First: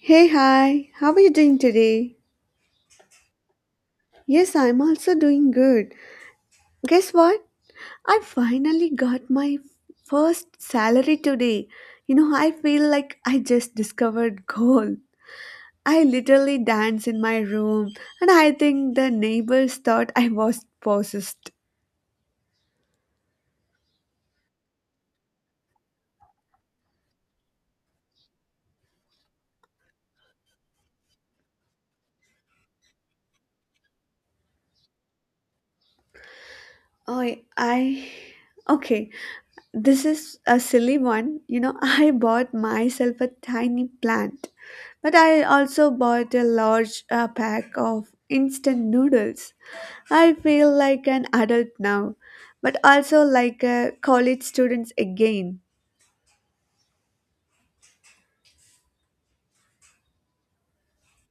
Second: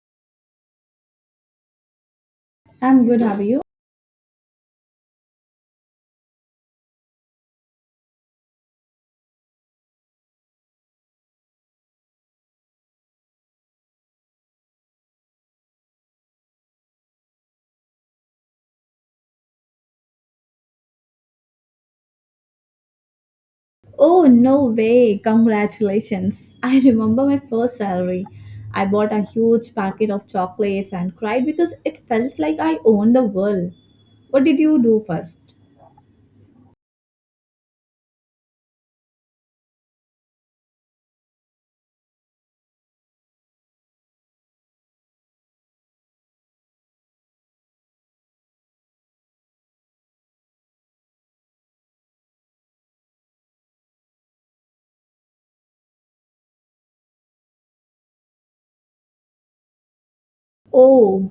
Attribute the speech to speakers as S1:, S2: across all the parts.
S1: Hey, hi, how are you doing today?
S2: I'm good, how are you?
S1: Yes, I'm also doing good. Guess what? I finally got my first salary today. You know, I feel like I just discovered gold. I literally dance in my room, and I think the neighbors thought I was possessed.
S2: Oh, no way. Congratulations. I remember my first salary. I bought a huge packet of chocolates and cried because it felt like I owned the world. What did you do first?
S1: Oh, I. Okay. This is a silly one. You know, I bought myself a tiny plant, but I also bought a large pack of instant noodles. I feel like an adult now, but also like a college student again.
S2: Oh,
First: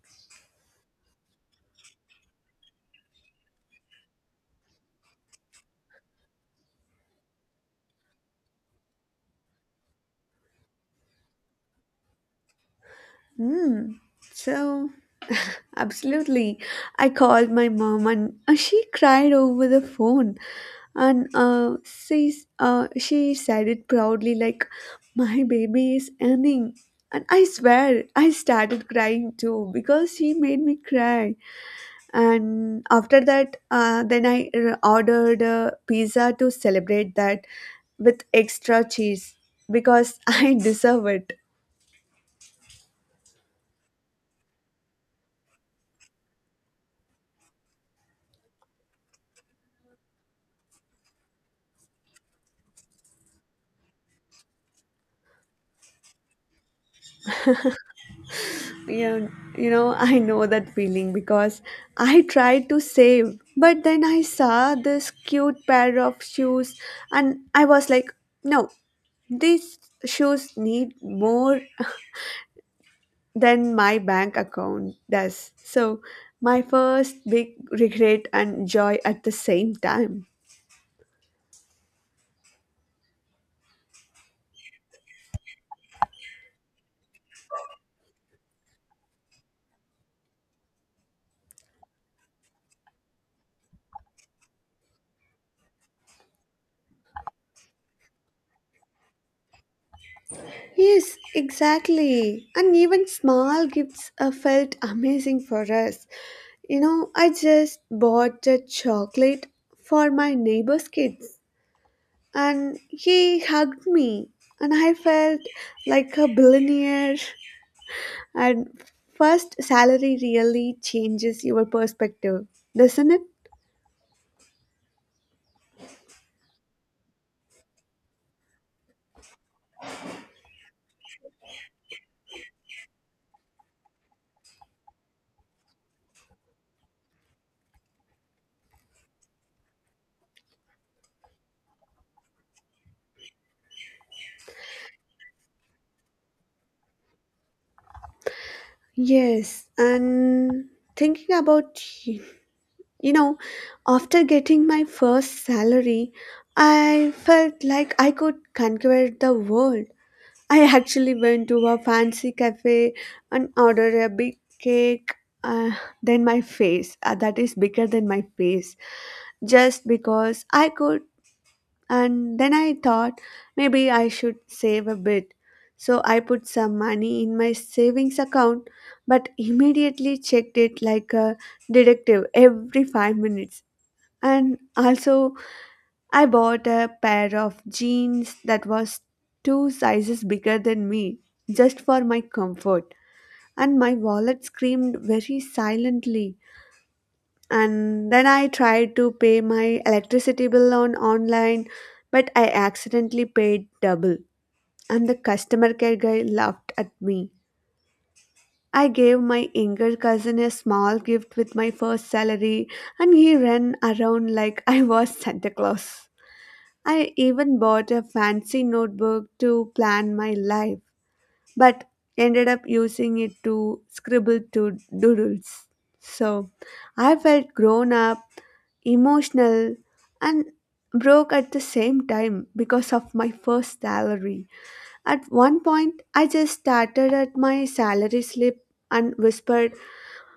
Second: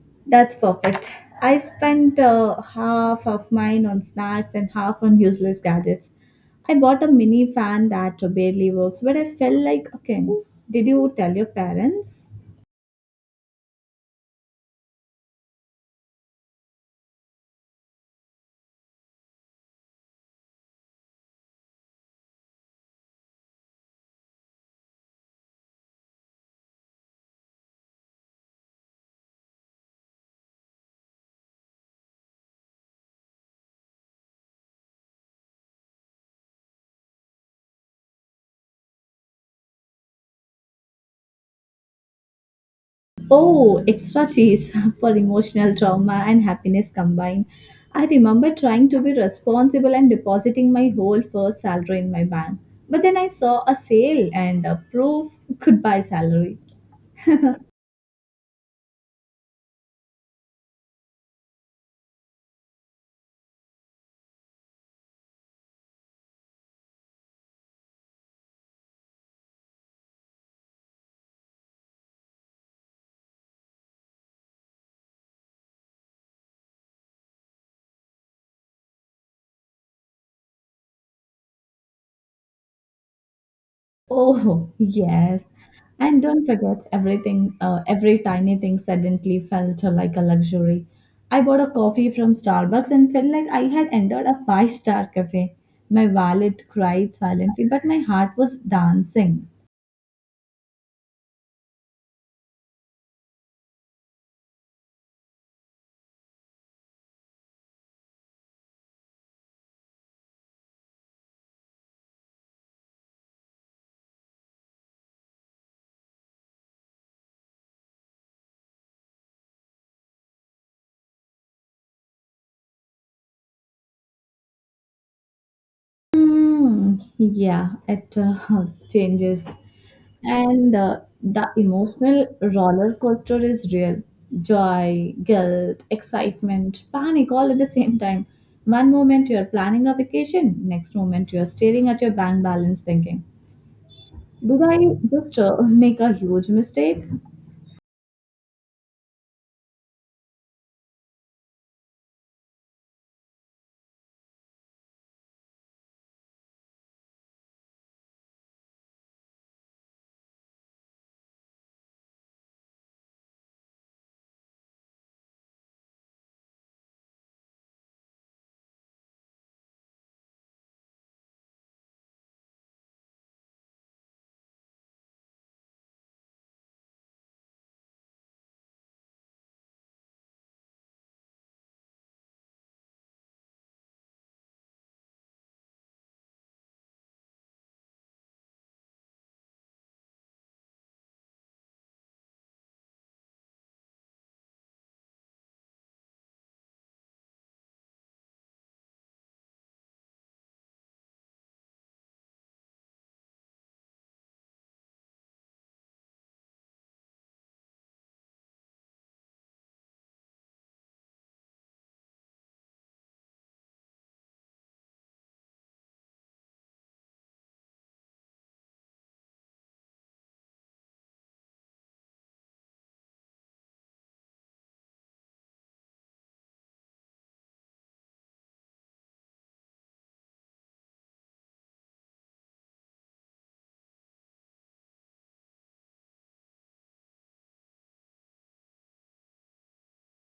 S2: that's perfect. I spent half of mine on snacks and half on useless gadgets. I bought a mini fan that barely works, but I felt like, okay, did you tell your parents?
S1: Hmm. So, absolutely. I called my mom and she cried over the phone. And she said it proudly, like, my baby is earning. And I swear, I started crying too because she made me cry. And after that, then I ordered a pizza to celebrate that with extra cheese because I deserve it.
S2: Oh, extra cheese for emotional trauma and happiness combined. I remember trying to be responsible and depositing my whole first salary in my bank. But then I saw a sale and a proof could buy salary.
S1: You know, I know that feeling because I tried to save, but then I saw this cute pair of shoes and I was like, no, these shoes need more than my bank account does. So my first big regret and joy at the same time.
S2: Oh, yes. And don't forget everything, every tiny thing suddenly felt like a luxury. I bought a coffee from Starbucks and felt like I had entered a five-star cafe. My wallet cried silently, but my heart was dancing.
S1: Yes, exactly. And even small gifts felt amazing for us. You know, I just bought a chocolate for my neighbor's kids, and he hugged me, and I felt like a billionaire. And first salary really changes your perspective, doesn't it?
S2: Mm, yeah, it changes. And the emotional roller coaster is real. Joy, guilt, excitement, panic all at the same time. One moment you're planning a vacation, next moment you're staring at your bank balance thinking, did I just make a huge mistake?
S1: Yes, and thinking about, you know, after getting my first salary, I felt like I could conquer the world. I actually went to a fancy cafe and ordered a big cake. Uh, than my face That is bigger than my face, just because I could. And then I thought maybe I should save a bit, so I put some money in my savings account, but immediately checked it like a detective every 5 minutes. And also, I bought a pair of jeans that was two sizes bigger than me, just for my comfort, and my wallet screamed very silently. And then I tried to pay my electricity bill on online, but I accidentally paid double, and the customer care guy laughed at me. I gave my younger cousin a small gift with my first salary, and he ran around like I was Santa Claus. I even bought a fancy notebook to plan my life, but ended up using it to scribble to doodles. So I felt grown up, emotional, and broke at the same time because of my first salary. At one point, I just started at my salary slip and whispered,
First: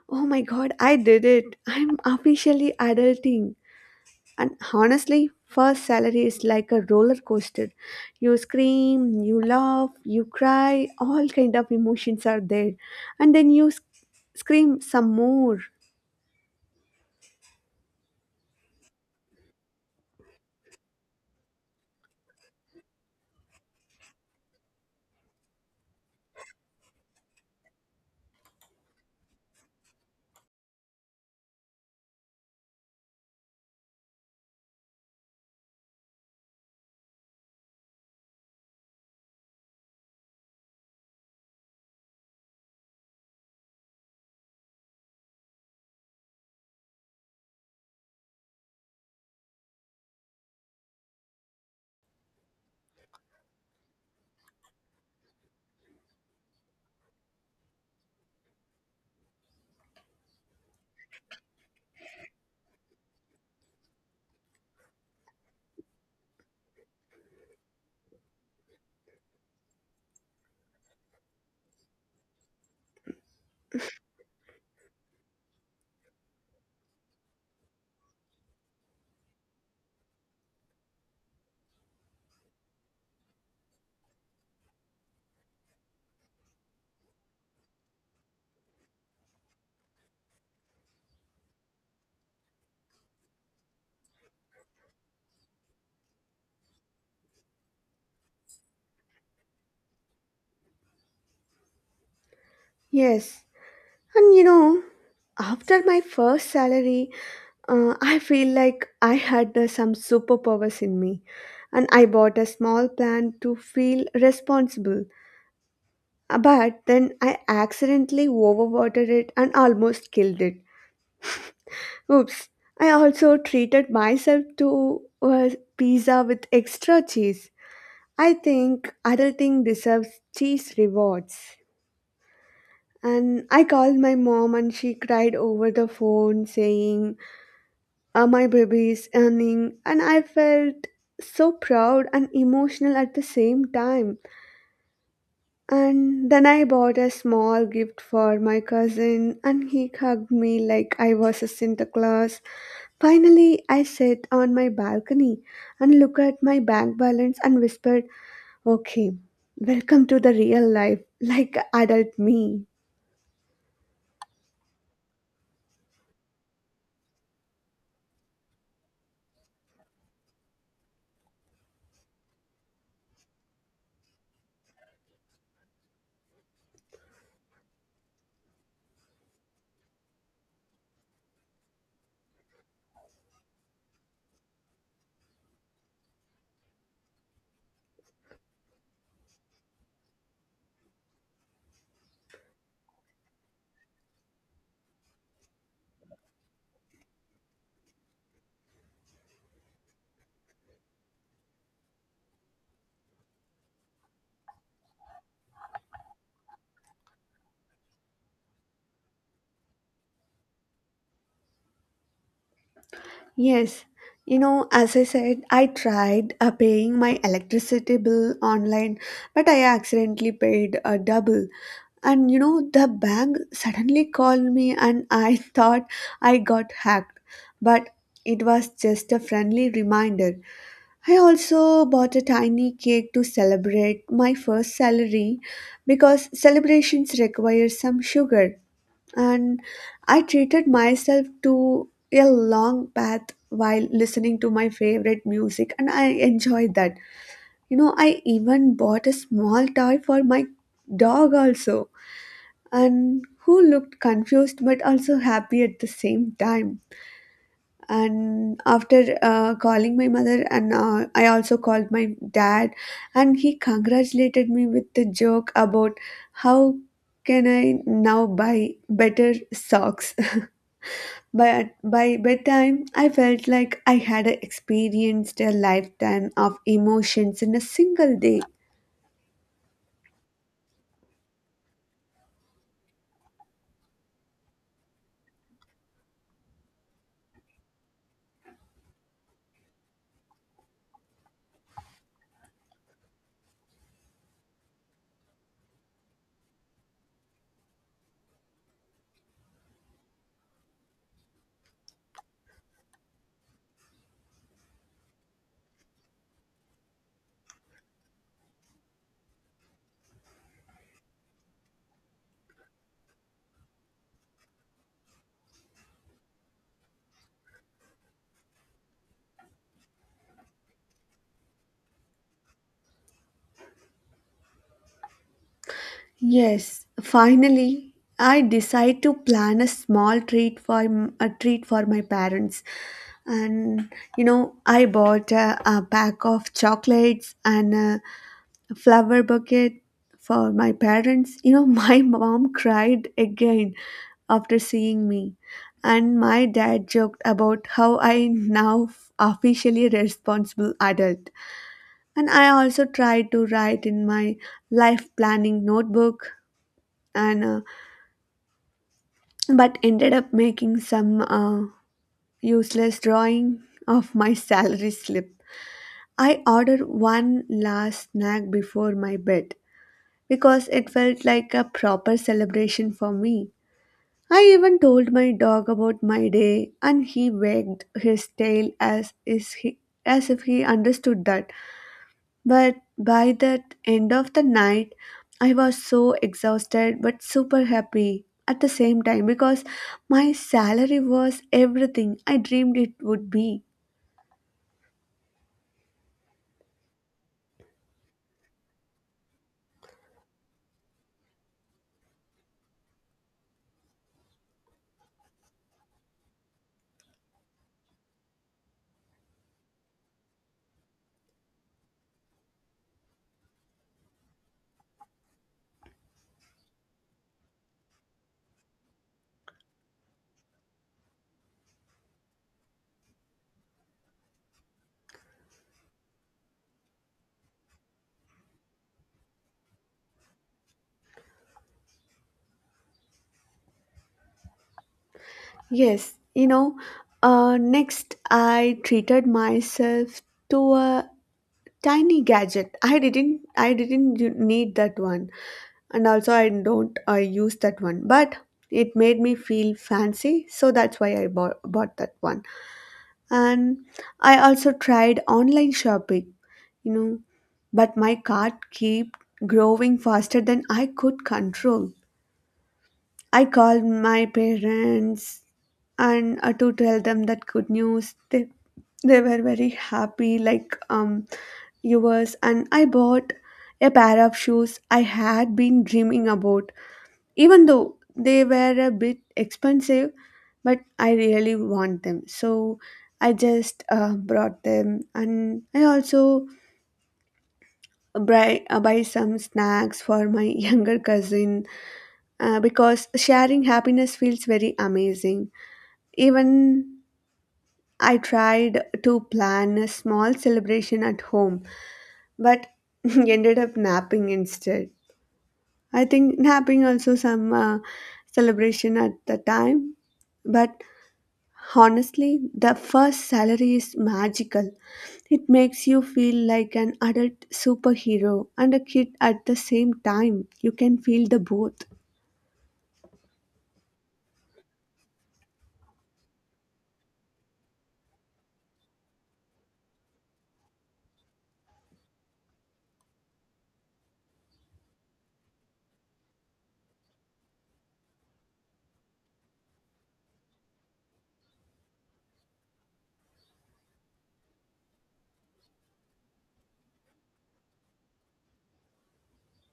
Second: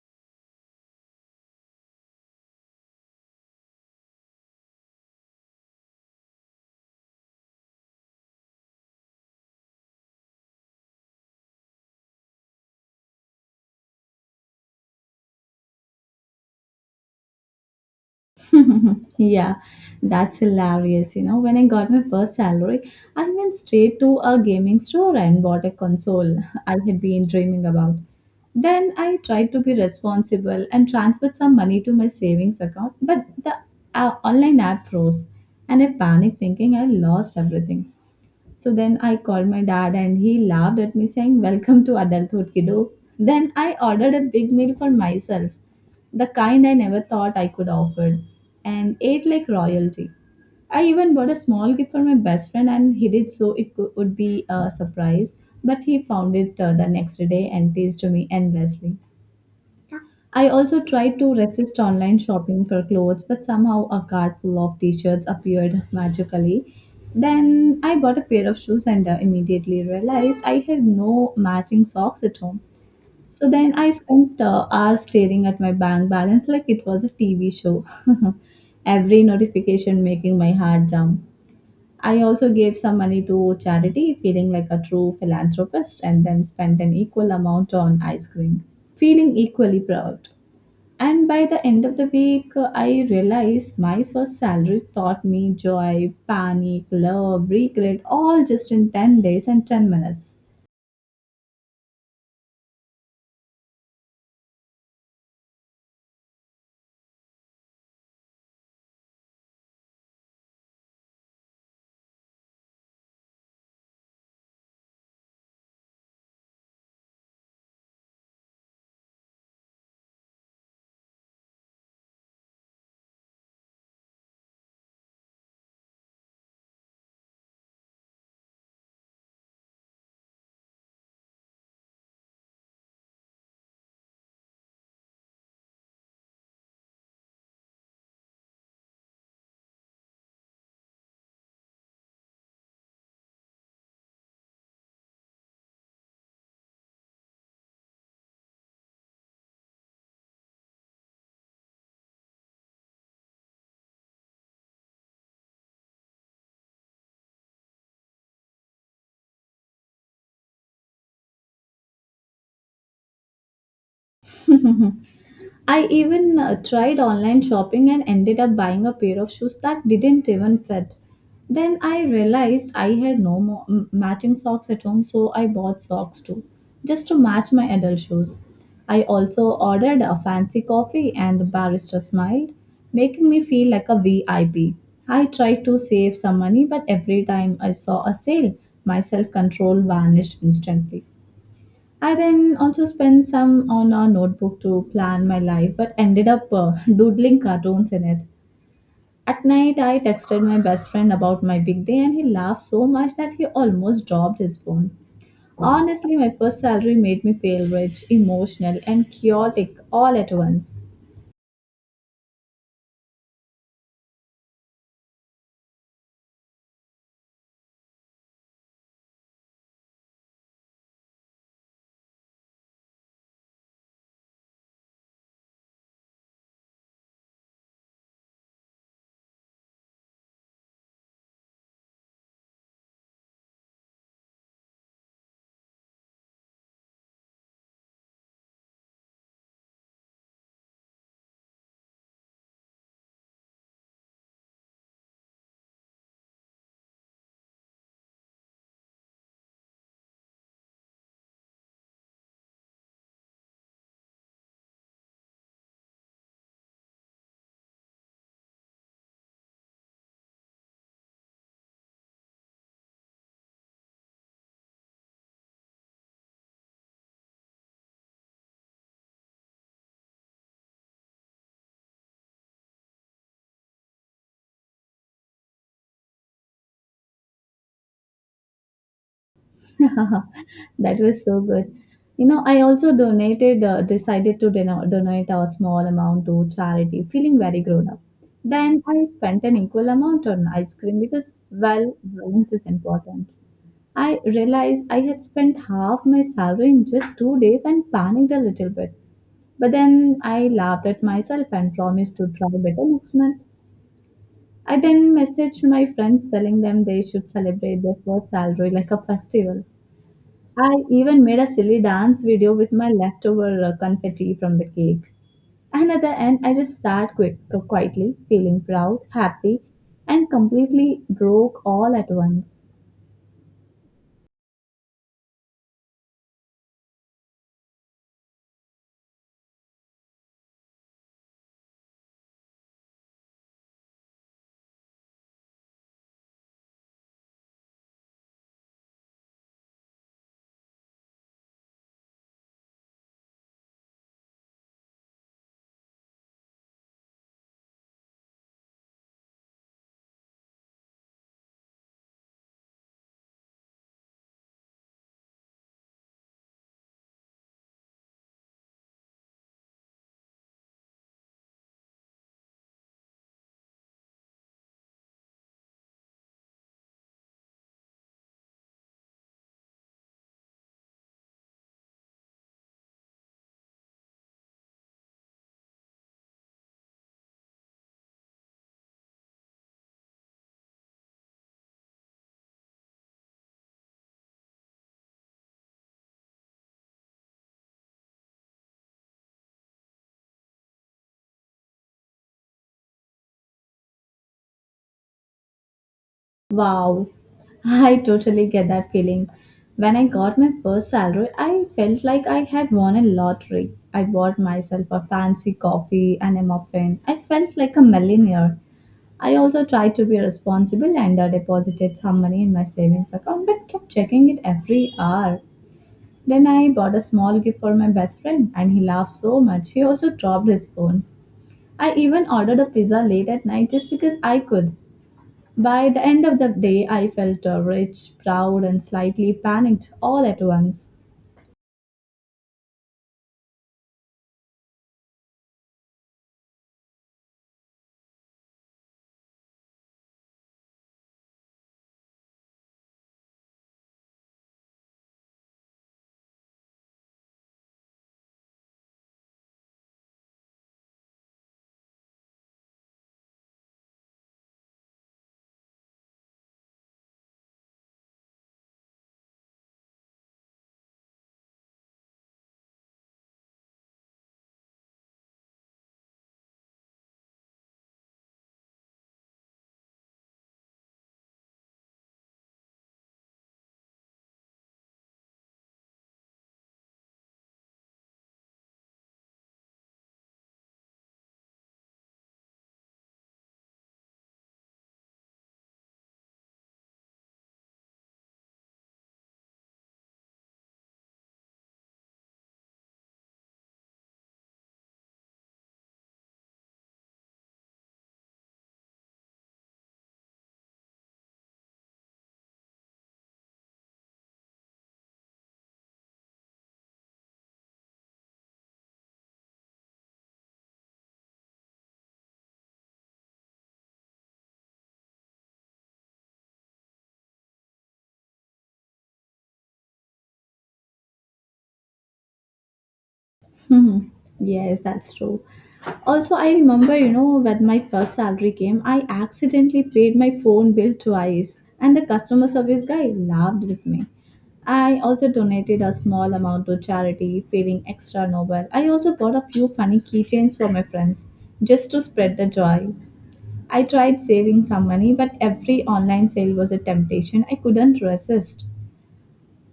S1: oh my god, I did it! I'm officially adulting. And honestly, first salary is like a roller coaster. You scream, you laugh, you cry, all kind of emotions are there. And then scream some more.
S2: Yeah, that's hilarious. You know, when I got my first salary, I went straight to a gaming store and bought a console I had been dreaming about. Then I tried to be responsible and transferred some money to my savings account, but the online app froze and I panicked thinking I lost everything. So then I called my dad and he laughed at me saying, "Welcome to adulthood, kiddo." Then I ordered a big meal for myself, the kind I never thought I could offer, and ate like royalty. I even bought a small gift for my best friend and he did so it would be a surprise, but he found it the next day and teased me endlessly. I also tried to resist online shopping for clothes, but somehow a cart full of t shirts appeared magically. Then I bought a pair of shoes and immediately realized I had no matching socks at home. So then I spent hours staring at my bank balance like it was a TV show. Every notification making my heart jump. I also gave some money to charity, feeling like a true philanthropist, and then spent an equal amount on ice cream, feeling equally proud. And by the end of the week, I realized my first salary taught me joy, panic, love, regret, all just in 10 days and 10 minutes.
S1: Yes. And you know, after my first salary, I feel like I had some superpowers in me. And I bought a small plant to feel responsible. But then I accidentally overwatered it and almost killed it. Oops, I also treated myself to a pizza with extra cheese. I think adulting deserves cheese rewards. And I called my mom and she cried over the phone saying, "Ah, my baby is earning." And I felt so proud and emotional at the same time. And then I bought a small gift for my cousin and he hugged me like I was a Santa Claus. Finally, I sat on my balcony and looked at my bank balance and whispered, okay, welcome to the real life, like adult me.
S2: I even tried online shopping and ended up buying a pair of shoes that didn't even fit. Then I realized I had no more matching socks at home, so I bought socks too, just to match my adult shoes. I also ordered a fancy coffee, and the barista smiled, making me feel like a VIP. I P. I tried to save some money, but every time I saw a sale, my self control vanished instantly. I then also spent some on a notebook to plan my life, but ended up doodling cartoons in it. At night, I texted my best friend about my big day, and he laughed so much that he almost dropped his phone. Honestly, my first salary made me feel rich, emotional, and chaotic all at once.
S1: Yes, you know, as I said, I tried paying my electricity bill online, but I accidentally paid a double. And you know, the bank suddenly called me and I thought I got hacked, but it was just a friendly reminder. I also bought a tiny cake to celebrate my first salary because celebrations require some sugar, and I treated myself to a long bath while listening to my favorite music, and I enjoyed that. You know, I even bought a small toy for my dog, also, and who looked confused but also happy at the same time. And after calling my mother and I also called my dad, and he congratulated me with the joke about how can I now buy better socks. But by bedtime I felt like I had experienced a lifetime of emotions in a single day.
S2: That was so good. You know, I also donated, decided to dono- donate a small amount to charity, feeling very grown up. Then I spent an equal amount on ice cream because, well, balance is important. I realized I had spent half my salary in just 2 days and panicked a little bit. But then I laughed at myself and promised to try better next month. I then messaged my friends telling them they should celebrate their first salary like a festival. I even made a silly dance video with my leftover confetti from the cake. And at the end, I just sat quietly, feeling proud, happy, and completely broke all at once.
S1: Yes, finally, I decide to plan a small treat for a treat for my parents. And you know, I bought a pack of chocolates and a flower bucket for my parents. You know, my mom cried again after seeing me, and my dad joked about how I now officially responsible adult. And I also tried to write in my life planning notebook, and but ended up making some useless drawing of my salary slip. I ordered one last snack before my bed because it felt like a proper celebration for me. I even told my dog about my day and he wagged his tail as if he understood that. But by the end of the night, I was so exhausted but super happy at the same time because my salary was everything I dreamed it would be.
S2: Wow, I totally get that feeling. When I got my first salary, I felt like I had won a lottery. I bought myself a fancy coffee and a muffin. I felt like a millionaire. I also tried to be responsible and deposited some money in my savings account but kept checking it every hour. Then I bought a small gift for my best friend and he laughed so much he also dropped his phone. I even ordered a pizza late at night just because I could. By the end of the day, I felt rich, proud, and slightly panicked all at once.
S1: Yes, you know, next I treated myself to a tiny gadget. I didn't need that one, and also I don't use that one. But it made me feel fancy, so that's why I bought that one. And I also tried online shopping, you know, but my cart kept growing faster than I could control. I called my parents and to tell them that good news. They were very happy like viewers. And I bought a pair of shoes I had been dreaming about, even though they were a bit expensive, but I really want them. So I just brought them. And I also buy some snacks for my younger cousin, because sharing happiness feels very amazing. Even I tried to plan a small celebration at home, but ended up napping instead. I think napping also some celebration at the time, but honestly, the first salary is magical. It makes you feel like an adult superhero and a kid at the same time. You can feel the both.
S2: Hmm. Yes, that's true. Also, I remember, you know, when my first salary came, I accidentally paid my phone bill twice, and the customer service guy laughed with me. I also donated a small amount to charity, feeling extra noble. I also bought a few funny keychains for my friends just to spread the joy. I tried saving some money, but every online sale was a temptation I couldn't resist.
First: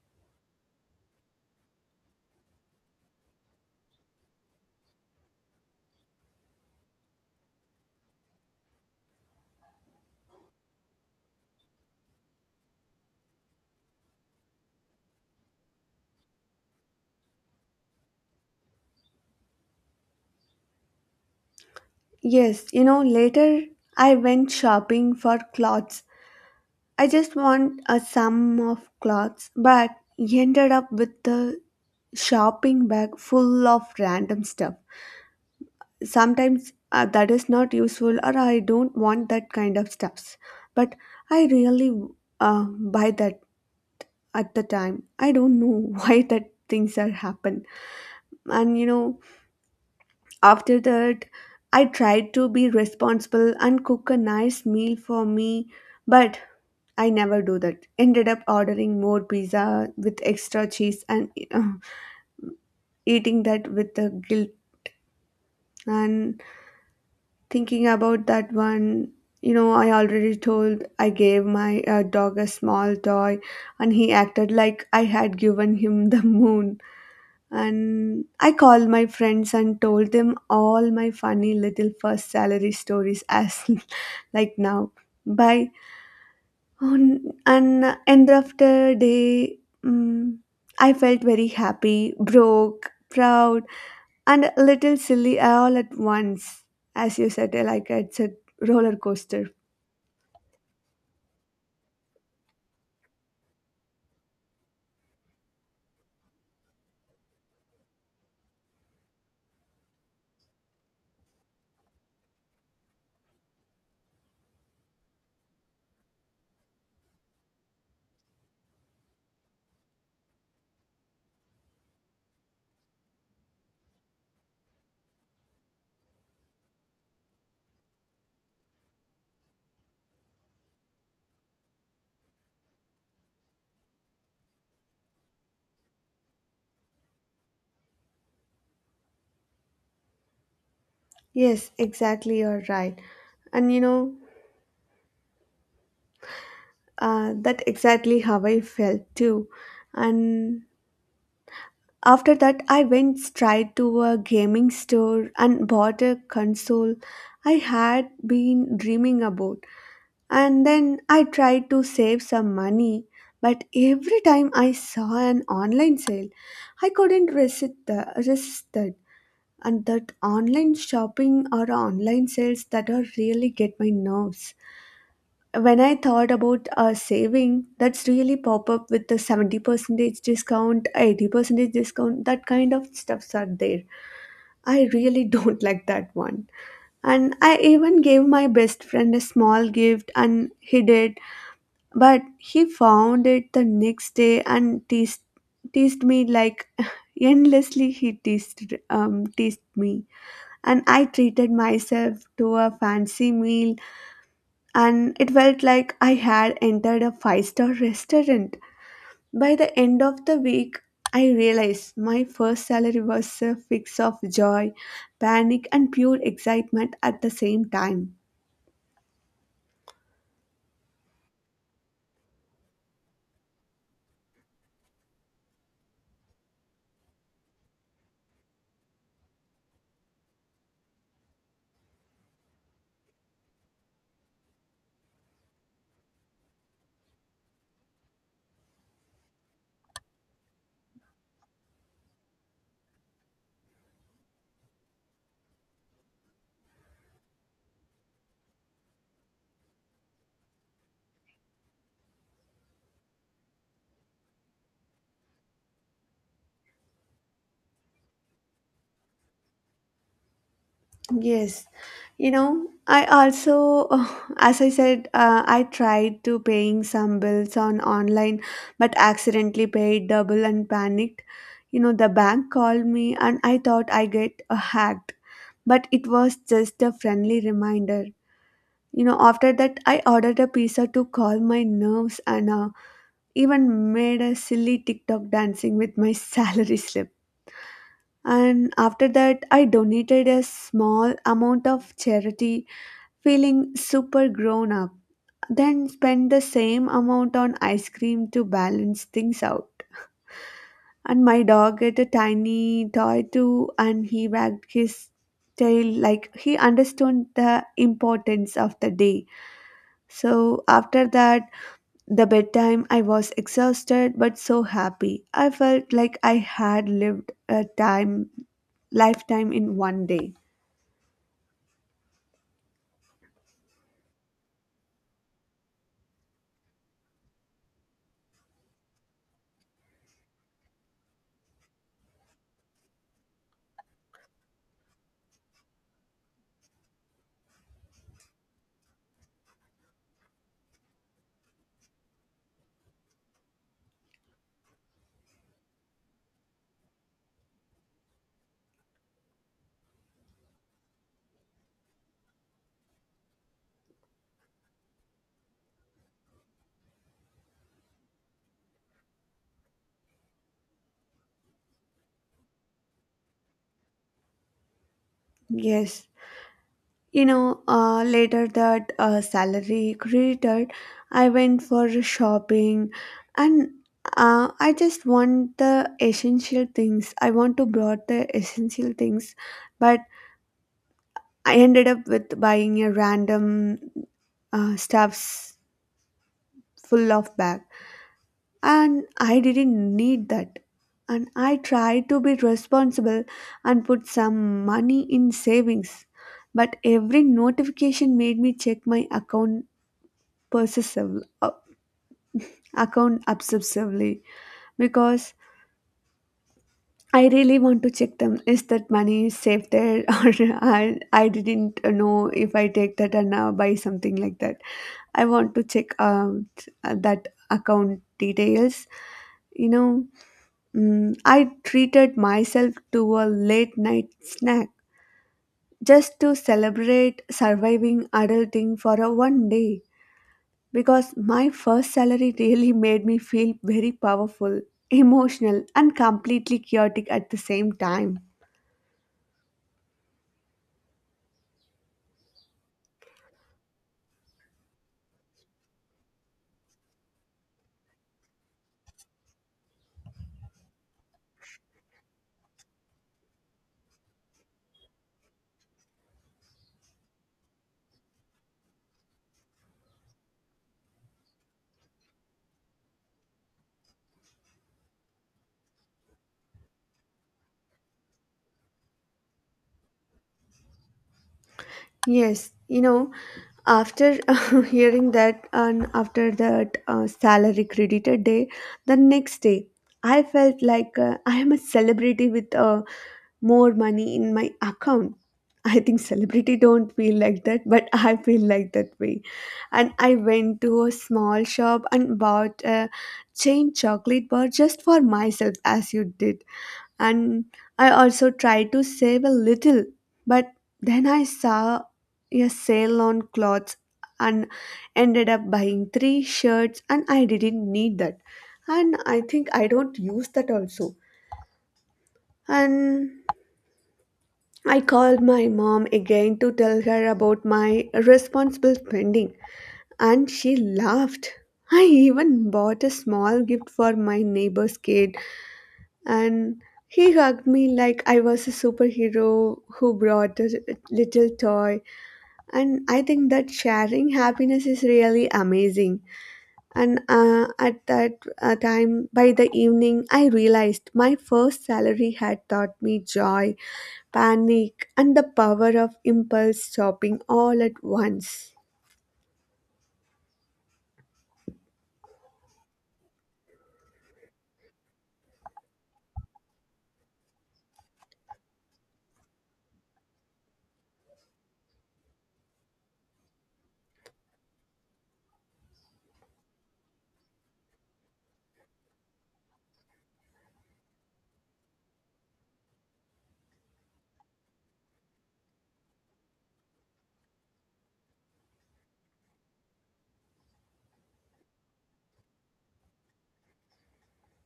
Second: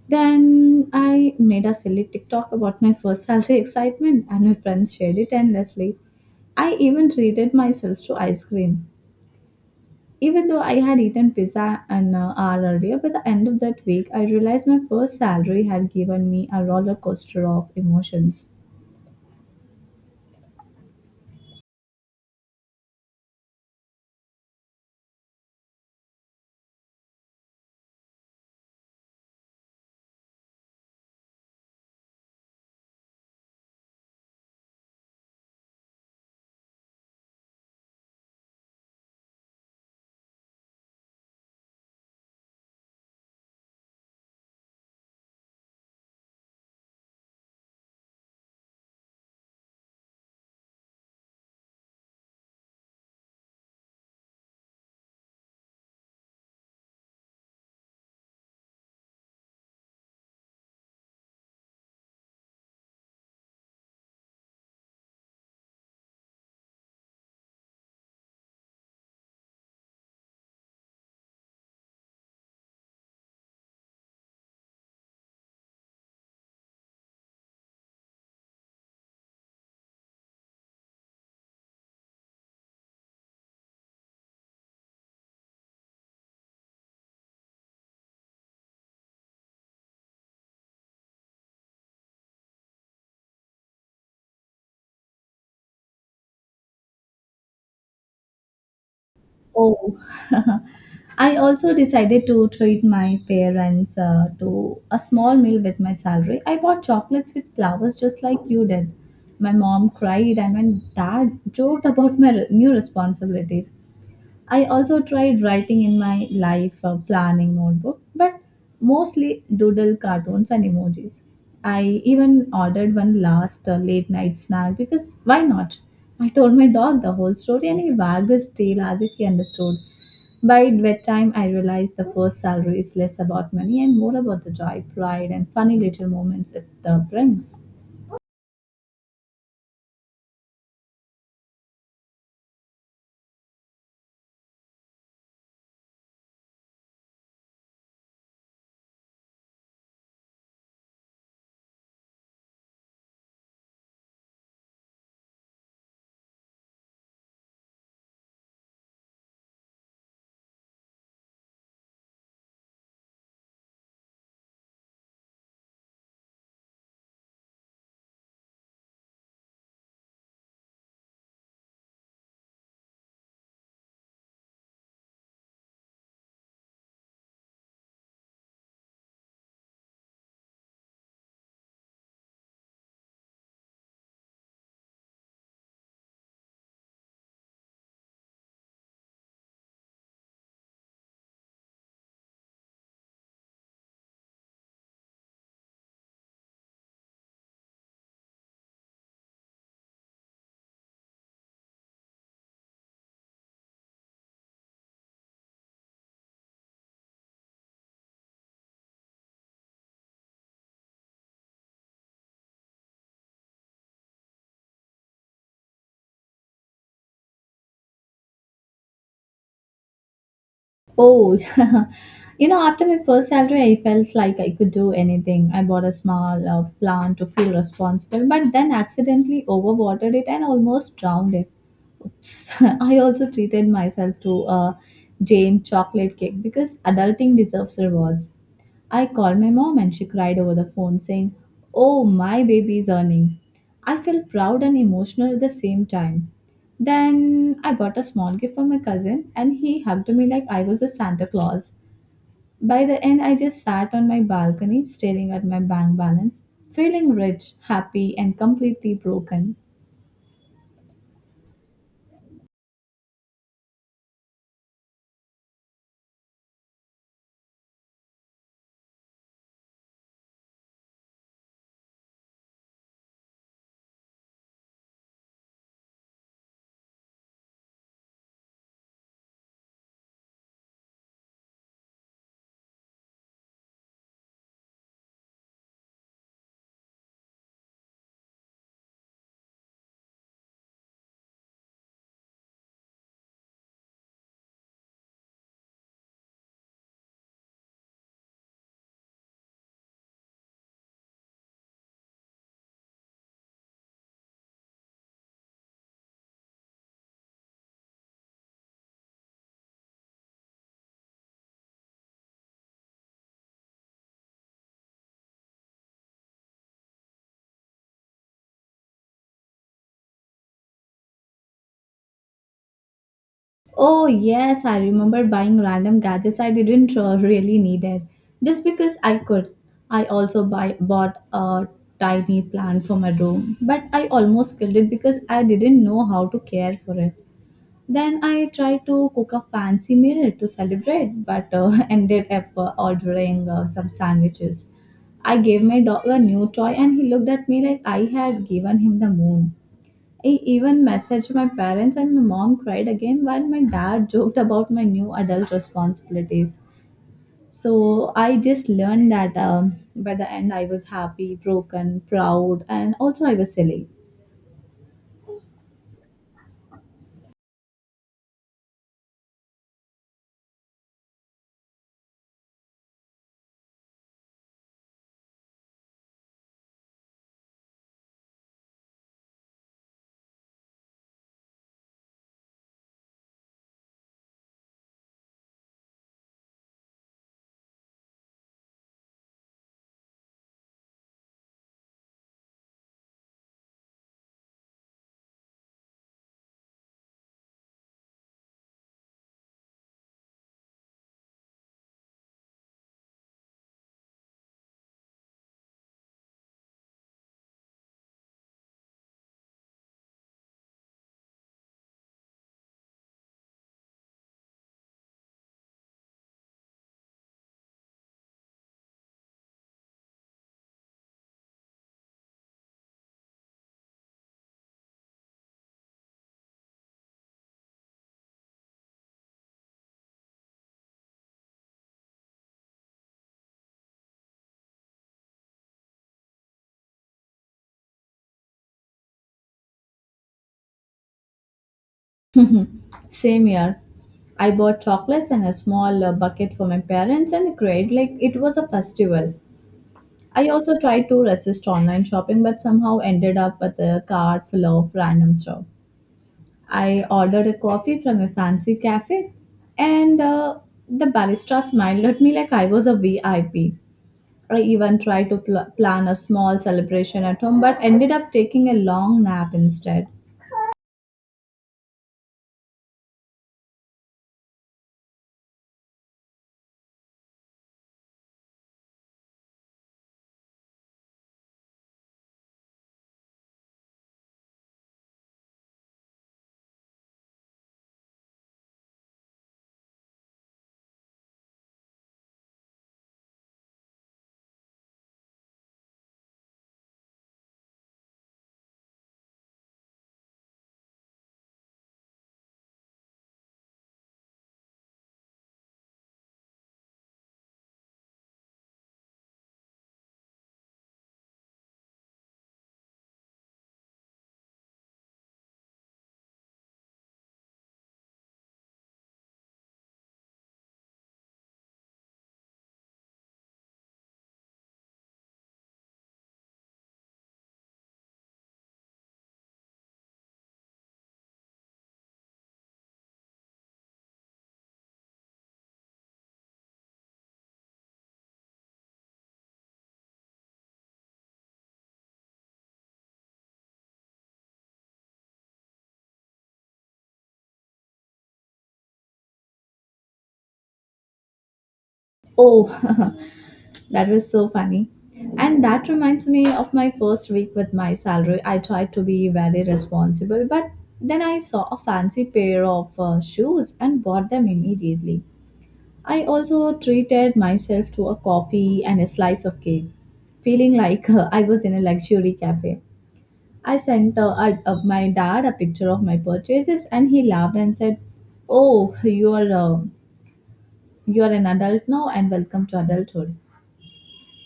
S2: Then I made a silly TikTok about my first salary excitement, and my friends shared it endlessly. I even treated myself to ice cream. Even though I had eaten pizza an hour earlier, by the end of that week, I realized my first salary had given me a roller coaster of emotions.
S1: Yes, you know, later I went shopping for clothes. I just want a sum of clothes, but ended up with a shopping bag full of random stuff. Sometimes that is not useful, or I don't want that kind of stuffs. But I really uh, buy that at the time. I don't know why that things are happen. And you know, after that, I tried to be responsible and cook a nice meal for me, but I never do that. Ended up ordering more pizza with extra cheese and eating that with the guilt. And thinking about that one, you know, I already told I gave my dog a small toy, and he acted like I had given him the moon. And I called my friends and told them all my funny little first salary stories as like now. By On, and End of the day, mm, I felt very happy, broke, proud, and a little silly all at once. As you said, like it's a roller coaster.
S2: Oh, I also decided to treat my parents to a small meal with my salary. I bought chocolates with flowers just like you did. My mom cried, and my dad joked about my new responsibilities. I also tried writing in my life planning notebook, but mostly doodle cartoons and emojis. I even ordered one last late night snack because why not? I told my dog the whole story and he wagged his tail as if he understood. By bedtime, I realized the first salary is less about money and more about the joy, pride, and funny little moments it brings.
S1: Yes, exactly, you're right. And you know, that exactly how I felt too. And after that, I went straight to a gaming store and bought a console I had been dreaming about. And then I tried to save some money, but every time I saw an online sale, I couldn't resist, the, resist it. And that online shopping or online sales that are really get my nerves. When I thought about saving, that's really pop up with the 70% discount, 80% discount, that kind of stuffs are there. I really don't like that one. And I even gave my best friend a small gift and hid it, but he found it the next day and teased me like endlessly. Teased me, and I treated myself to a fancy meal, and it felt like I had entered a five-star restaurant. By the end of the week, I realized my first salary was a fix of joy, panic, and pure excitement at the same time.
S2: Oh, you know, after my first salary, I felt like I could do anything. I bought a small plant to feel responsible, but then accidentally overwatered it and almost drowned it. Oops. I also treated myself to a Jane chocolate cake because adulting deserves rewards. I called my mom and she cried over the phone saying, "Oh, my baby is earning." I felt proud and emotional at the same time. Then I bought a small gift for my cousin and he hugged me like I was a Santa Claus. By the end, I just sat on my balcony staring at my bank balance, feeling rich, happy, and completely broken.
S1: Yes, you know, I also, as I said, I tried to paying some bills on online, but accidentally paid double and panicked. You know, the bank called me and I thought I get hacked, but it was just a friendly reminder. You know, after that, I ordered a pizza to calm my nerves and even made a silly TikTok dancing with my salary slip. And after that, I donated a small amount of charity feeling super grown up, then spend the same amount on ice cream to balance things out. And my dog ate a tiny toy too, and he wagged his tail like he understood the importance of the day. So after that, the bedtime, I was exhausted but so happy. I felt like I had lived a time lifetime in one day.
S2: Oh, yes, I remember buying random gadgets I didn't really need it just because I could. I also bought a tiny plant for my room, but I almost killed it because I didn't know how to care for it. Then I tried to cook a fancy meal to celebrate, but ended up ordering some sandwiches. I gave my dog a new toy, and he looked at me like I had given him the moon. I even messaged my parents, and my mom cried again while my dad joked about my new adult responsibilities. So I just learned that by the end, I was happy, broken, proud, and also I was silly.
S1: Yes. Later that salary credited, I went for shopping and I just want the essential things. I want to brought the essential things, but I ended up with buying a random stuffs full of bag and I didn't need that. And I tried to be responsible and put some money in savings, but every notification made me check my account possessive, uh, account obsessively because I really want to check them. Is that money safe there, or I didn't know if I take that and now buy something like that. I want to check out that account details. You know, I treated myself to a late night snack just to celebrate surviving adulting for a one day, because my first salary really made me feel very powerful, emotional, and completely chaotic at the same time.
S2: Same year, I bought chocolates and a small bucket for my parents and cried like it was a festival. I also tried to resist online shopping but somehow ended up with a cart full of random stuff. I ordered a coffee from a fancy cafe, and the barista smiled at me like I was a VIP. I P. I even tried to plan a small celebration at home, but ended up taking a long nap instead.
S1: Yes, you know, after hearing that and after that salary credited day, the next day I felt like I am a celebrity with more money in my account. I think celebrity don't feel like that, but I feel like that way. And I went to a small shop and bought a chain chocolate bar just for myself as you did. And I also tried to save a little, but then I saw a sale on clothes and ended up buying three shirts, and I didn't need that. And I think I don't use that also. And I called my mom again to tell her about my responsible spending, and she laughed. I even bought a small gift for my neighbor's kid, and he hugged me like I was a superhero who brought a little toy. And I think that sharing happiness is really amazing. And at that time, by the evening, I realized my first salary had taught me joy, panic, and the power of impulse shopping all at once.
S2: Oh, that was so funny. And that reminds me of my first week with my salary. I tried to be very responsible, but then I saw a fancy pair of shoes and bought them immediately. I also treated myself to a coffee and a slice of cake, feeling like I was in a luxury cafe. I sent my dad a picture of my purchases, and he laughed and said, "Oh, you are an adult now, and welcome to adulthood."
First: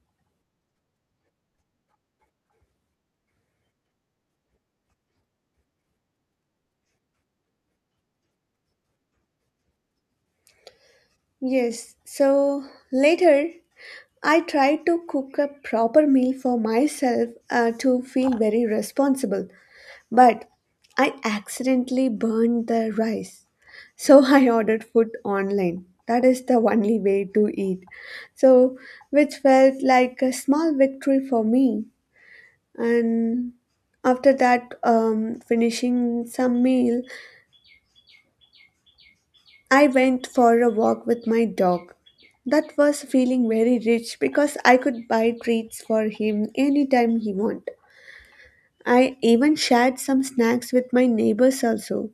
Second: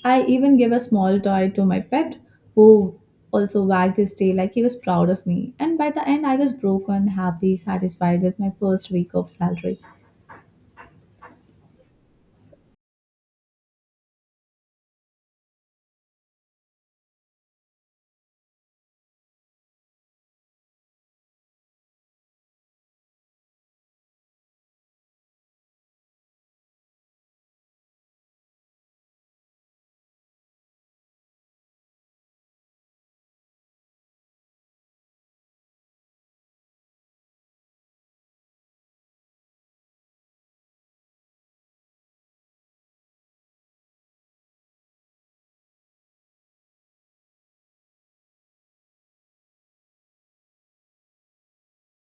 S2: I even gave a small toy to my pet, who also wagged his tail like he was proud of me. And by the end, I was broken, happy, satisfied with my first week of salary.
S1: Yes, so later I tried to cook a proper meal for myself to feel very responsible, but I accidentally burned the rice. So I ordered food online. That is the only way to eat. So, which felt like a small victory for me. And after that, finishing some meal, I went for a walk with my dog. That was feeling very rich because I could buy treats for him anytime he wanted. I even shared some snacks with my neighbors also,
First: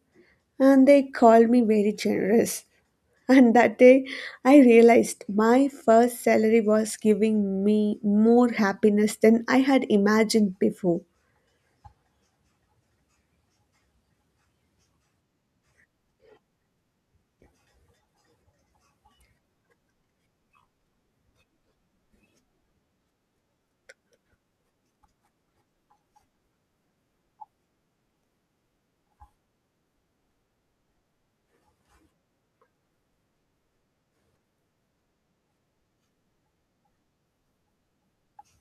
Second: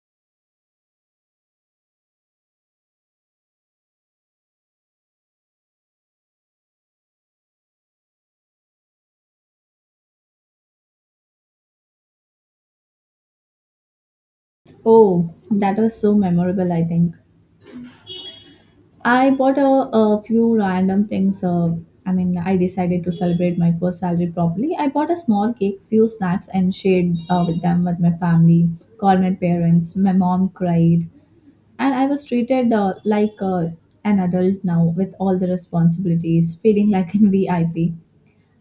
S1: and they called me very generous. And that day, I realized my first salary was giving me more happiness than I had imagined before.
S2: Oh, that was so memorable, I think. I bought a few random things. I mean, I decided to celebrate my first salary properly. I bought a small cake, few snacks, and shared with them with my family. Called my parents. My mom cried, and I was treated like an adult now with all the responsibilities, feeling like an VIP. I P.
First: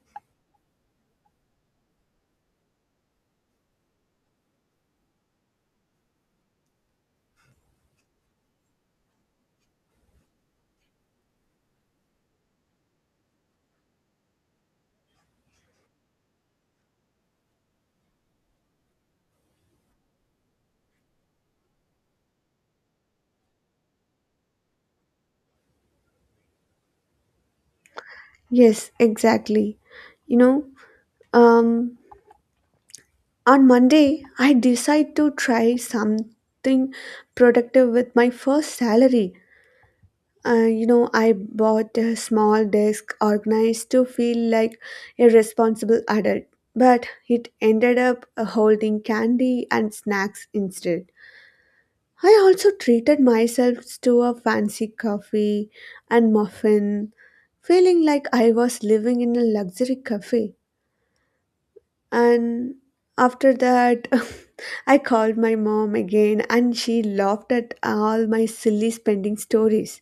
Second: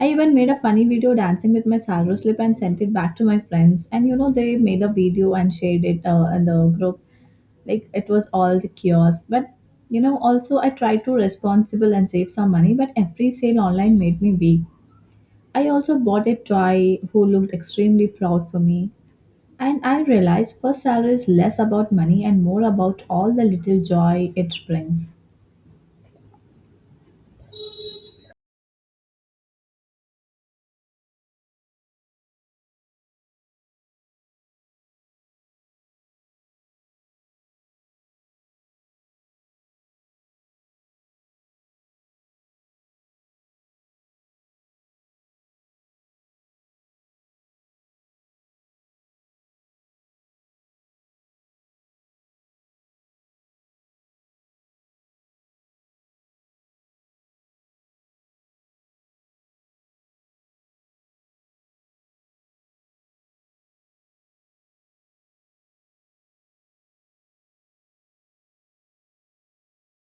S2: I even made a funny video dancing with my salary slip and sent it back to my friends. And you know, they made a video and shared it in the group like it was all the kiosk. But you know, also I tried to responsible and save some money, but every sale online made me weak. I also bought a toy who looked extremely proud for me, and I realized first salary is less about money and more about all the little joy it brings.
S1: Yes, exactly. You know, um, On Monday, I decide to try something productive with my first salary. I bought a small desk organized to feel like a responsible adult, but it ended up holding candy and snacks instead. I also treated myself to a fancy coffee and muffin, feeling like I was living in a luxury cafe. And after that, I called my mom again and she laughed at all my silly spending stories.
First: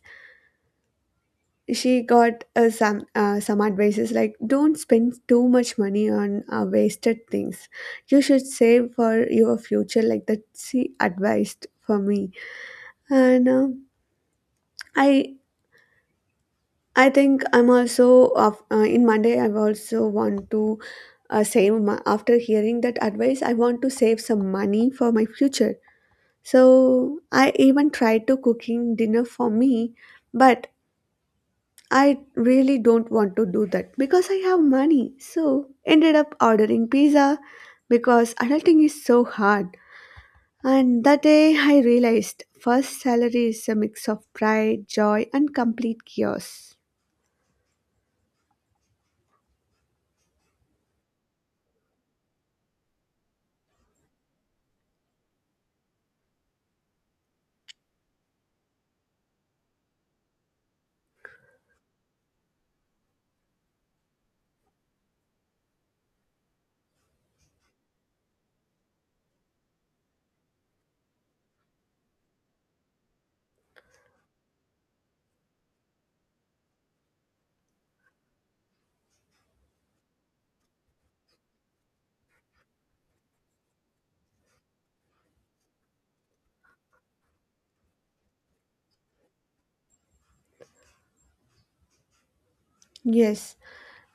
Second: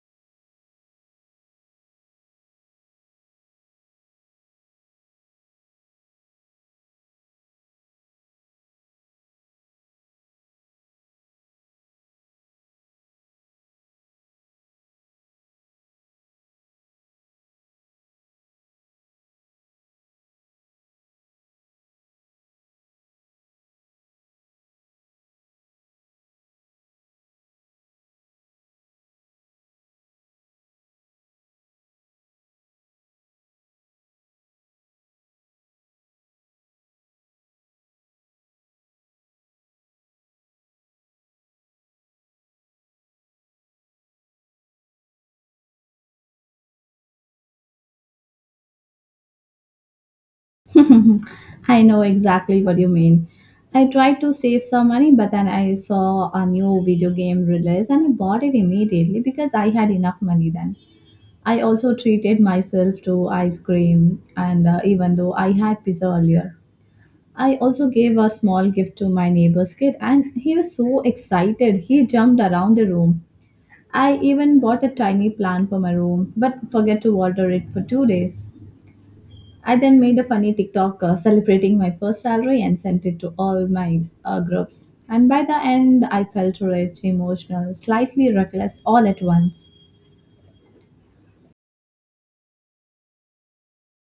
S1: She got some advices like don't spend too much money on wasted things. You should save for your future like that she advised for me. And I I think I'm also of in Monday I also want to save my, after hearing that advice I want to save some money for my future. So I even tried to cooking dinner for me, but I really don't want to do that because I have money. So ended up ordering pizza because adulting is so hard. And that day I realized first salary is a mix of pride, joy and complete chaos.
S2: I know exactly what you mean. I tried to save some money, but then I saw a new video game release and I bought it immediately because I had enough money then. I also treated myself to ice cream, and even though I had pizza earlier, I also gave a small gift to my neighbor's kid, and he was so excited. He jumped around the room. I even bought a tiny plant for my room, but forget to water it for 2 days. I then made a funny TikTok celebrating my first salary and sent it to all my groups. And by the end, I felt rich, emotional, slightly reckless all at once.
S1: Yes,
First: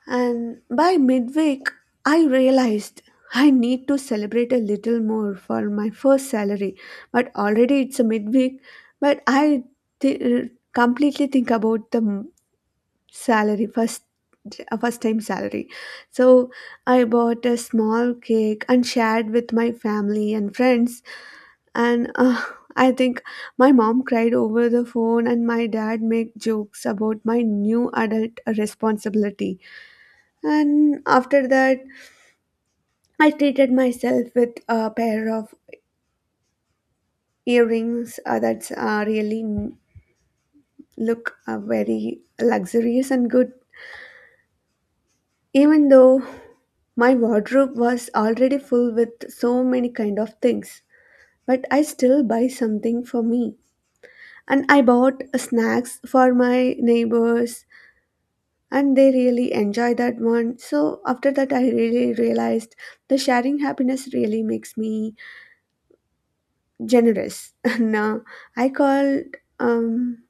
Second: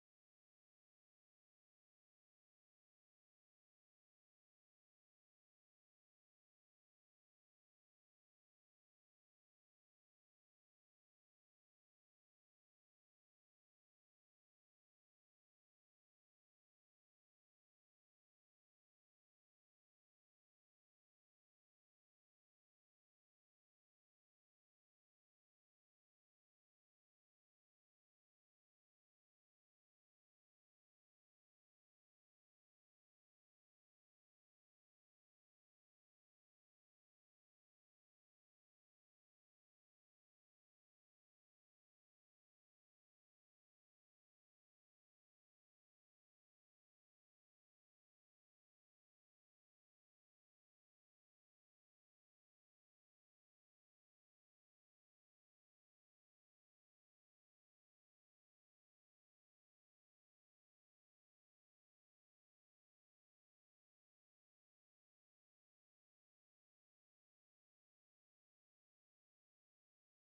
S1: and by midweek, I realized I need to celebrate a little more for my first salary. But already it's a midweek, but I completely think about the salary first. A first time salary. So I bought a small cake and shared with my family and friends. And I think my mom cried over the phone, and my dad made jokes about my new adult responsibility. And after that, I treated myself with a pair of earrings look very luxurious and good. Even though my wardrobe was already full with so many kind of things, but I still buy something for me. And I bought snacks for my neighbors, and they really enjoy that one. So after that, I really realized the sharing happiness really makes me generous. Now, I called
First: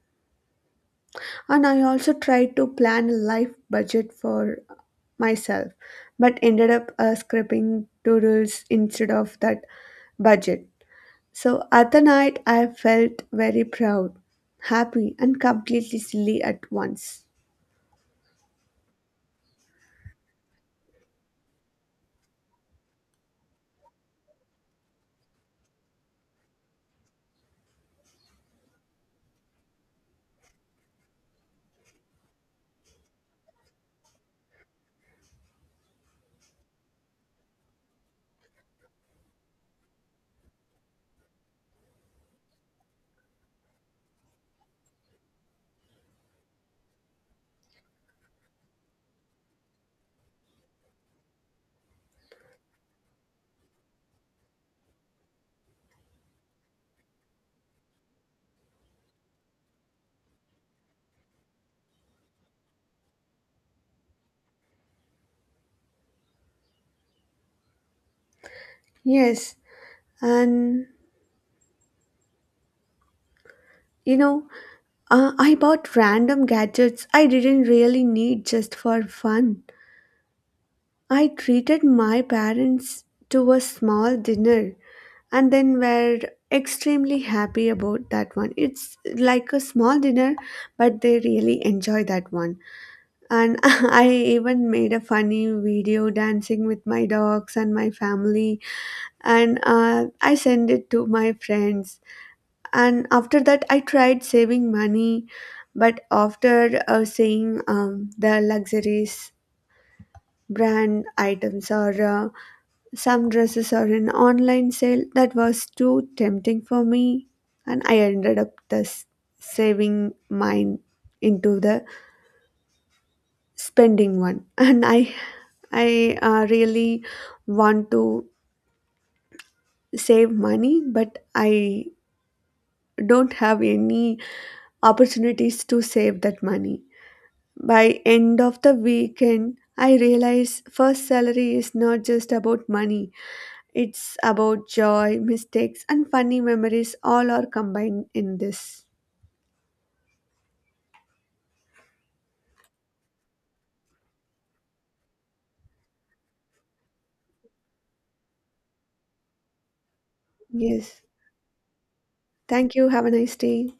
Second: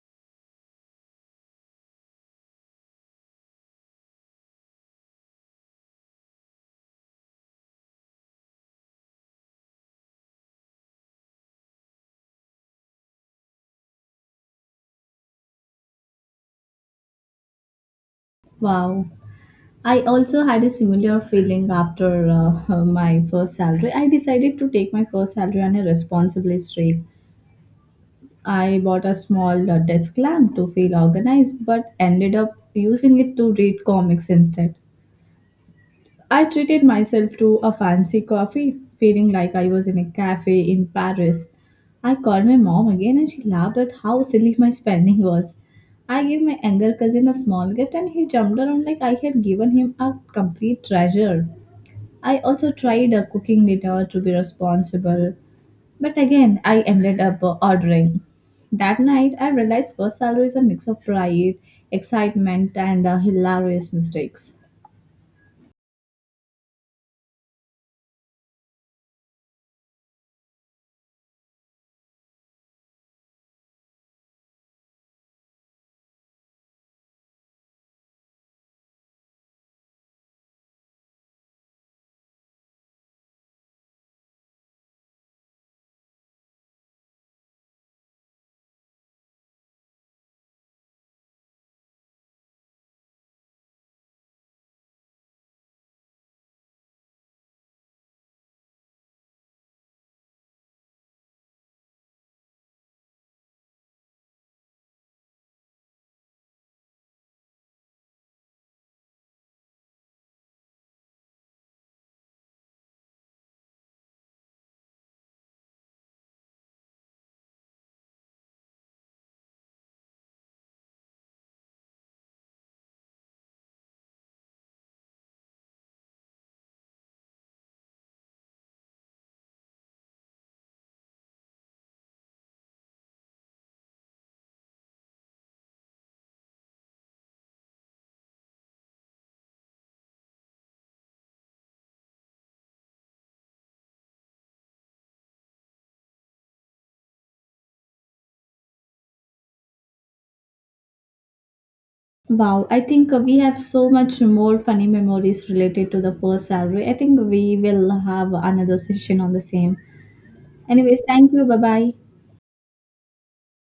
S1: and I also tried to plan a life budget for myself, but ended up scraping doodles instead of that budget. So at the night, I felt very proud, happy, and completely silly at once.
S2: Wow. I also had a similar feeling after my first salary. I decided to take my first salary on a responsible streak. I bought a small desk lamp to feel organized, but ended up using it to read comics instead. I treated myself to a fancy coffee, feeling like I was in a cafe in Paris. I called my mom again and she laughed at how silly my spending was. I gave my younger cousin a small gift and he jumped around like I had given him a complete treasure. I also tried cooking dinner to be responsible, but again, I ended up ordering. That night, I realized first salary is a mix of pride, excitement, and hilarious mistakes.
S1: Yes, and you know, I bought random gadgets I didn't really need just for fun. I treated my parents to a small dinner, and then we're extremely happy about that one. It's like a small dinner, but they really enjoy that one. And I even made a funny video dancing with my dogs and my family, and I sent it to my friends. And after that I tried saving money, but after seeing the luxuries brand items or some dresses are in online sale that was too tempting for me, and I ended up thus saving mine into the spending one. And I really want to save money, but I don't have any opportunities to save that money. By end of the weekend, I realize first salary is not just about money. It's about joy, mistakes, and funny memories, all are combined in this.
S2: Wow, I think we have so much more funny memories related to the first salary. I think we will have another session on the same. Anyways,
S1: Yes.
S2: thank you. Bye bye.
S1: Thank you. Have a nice day.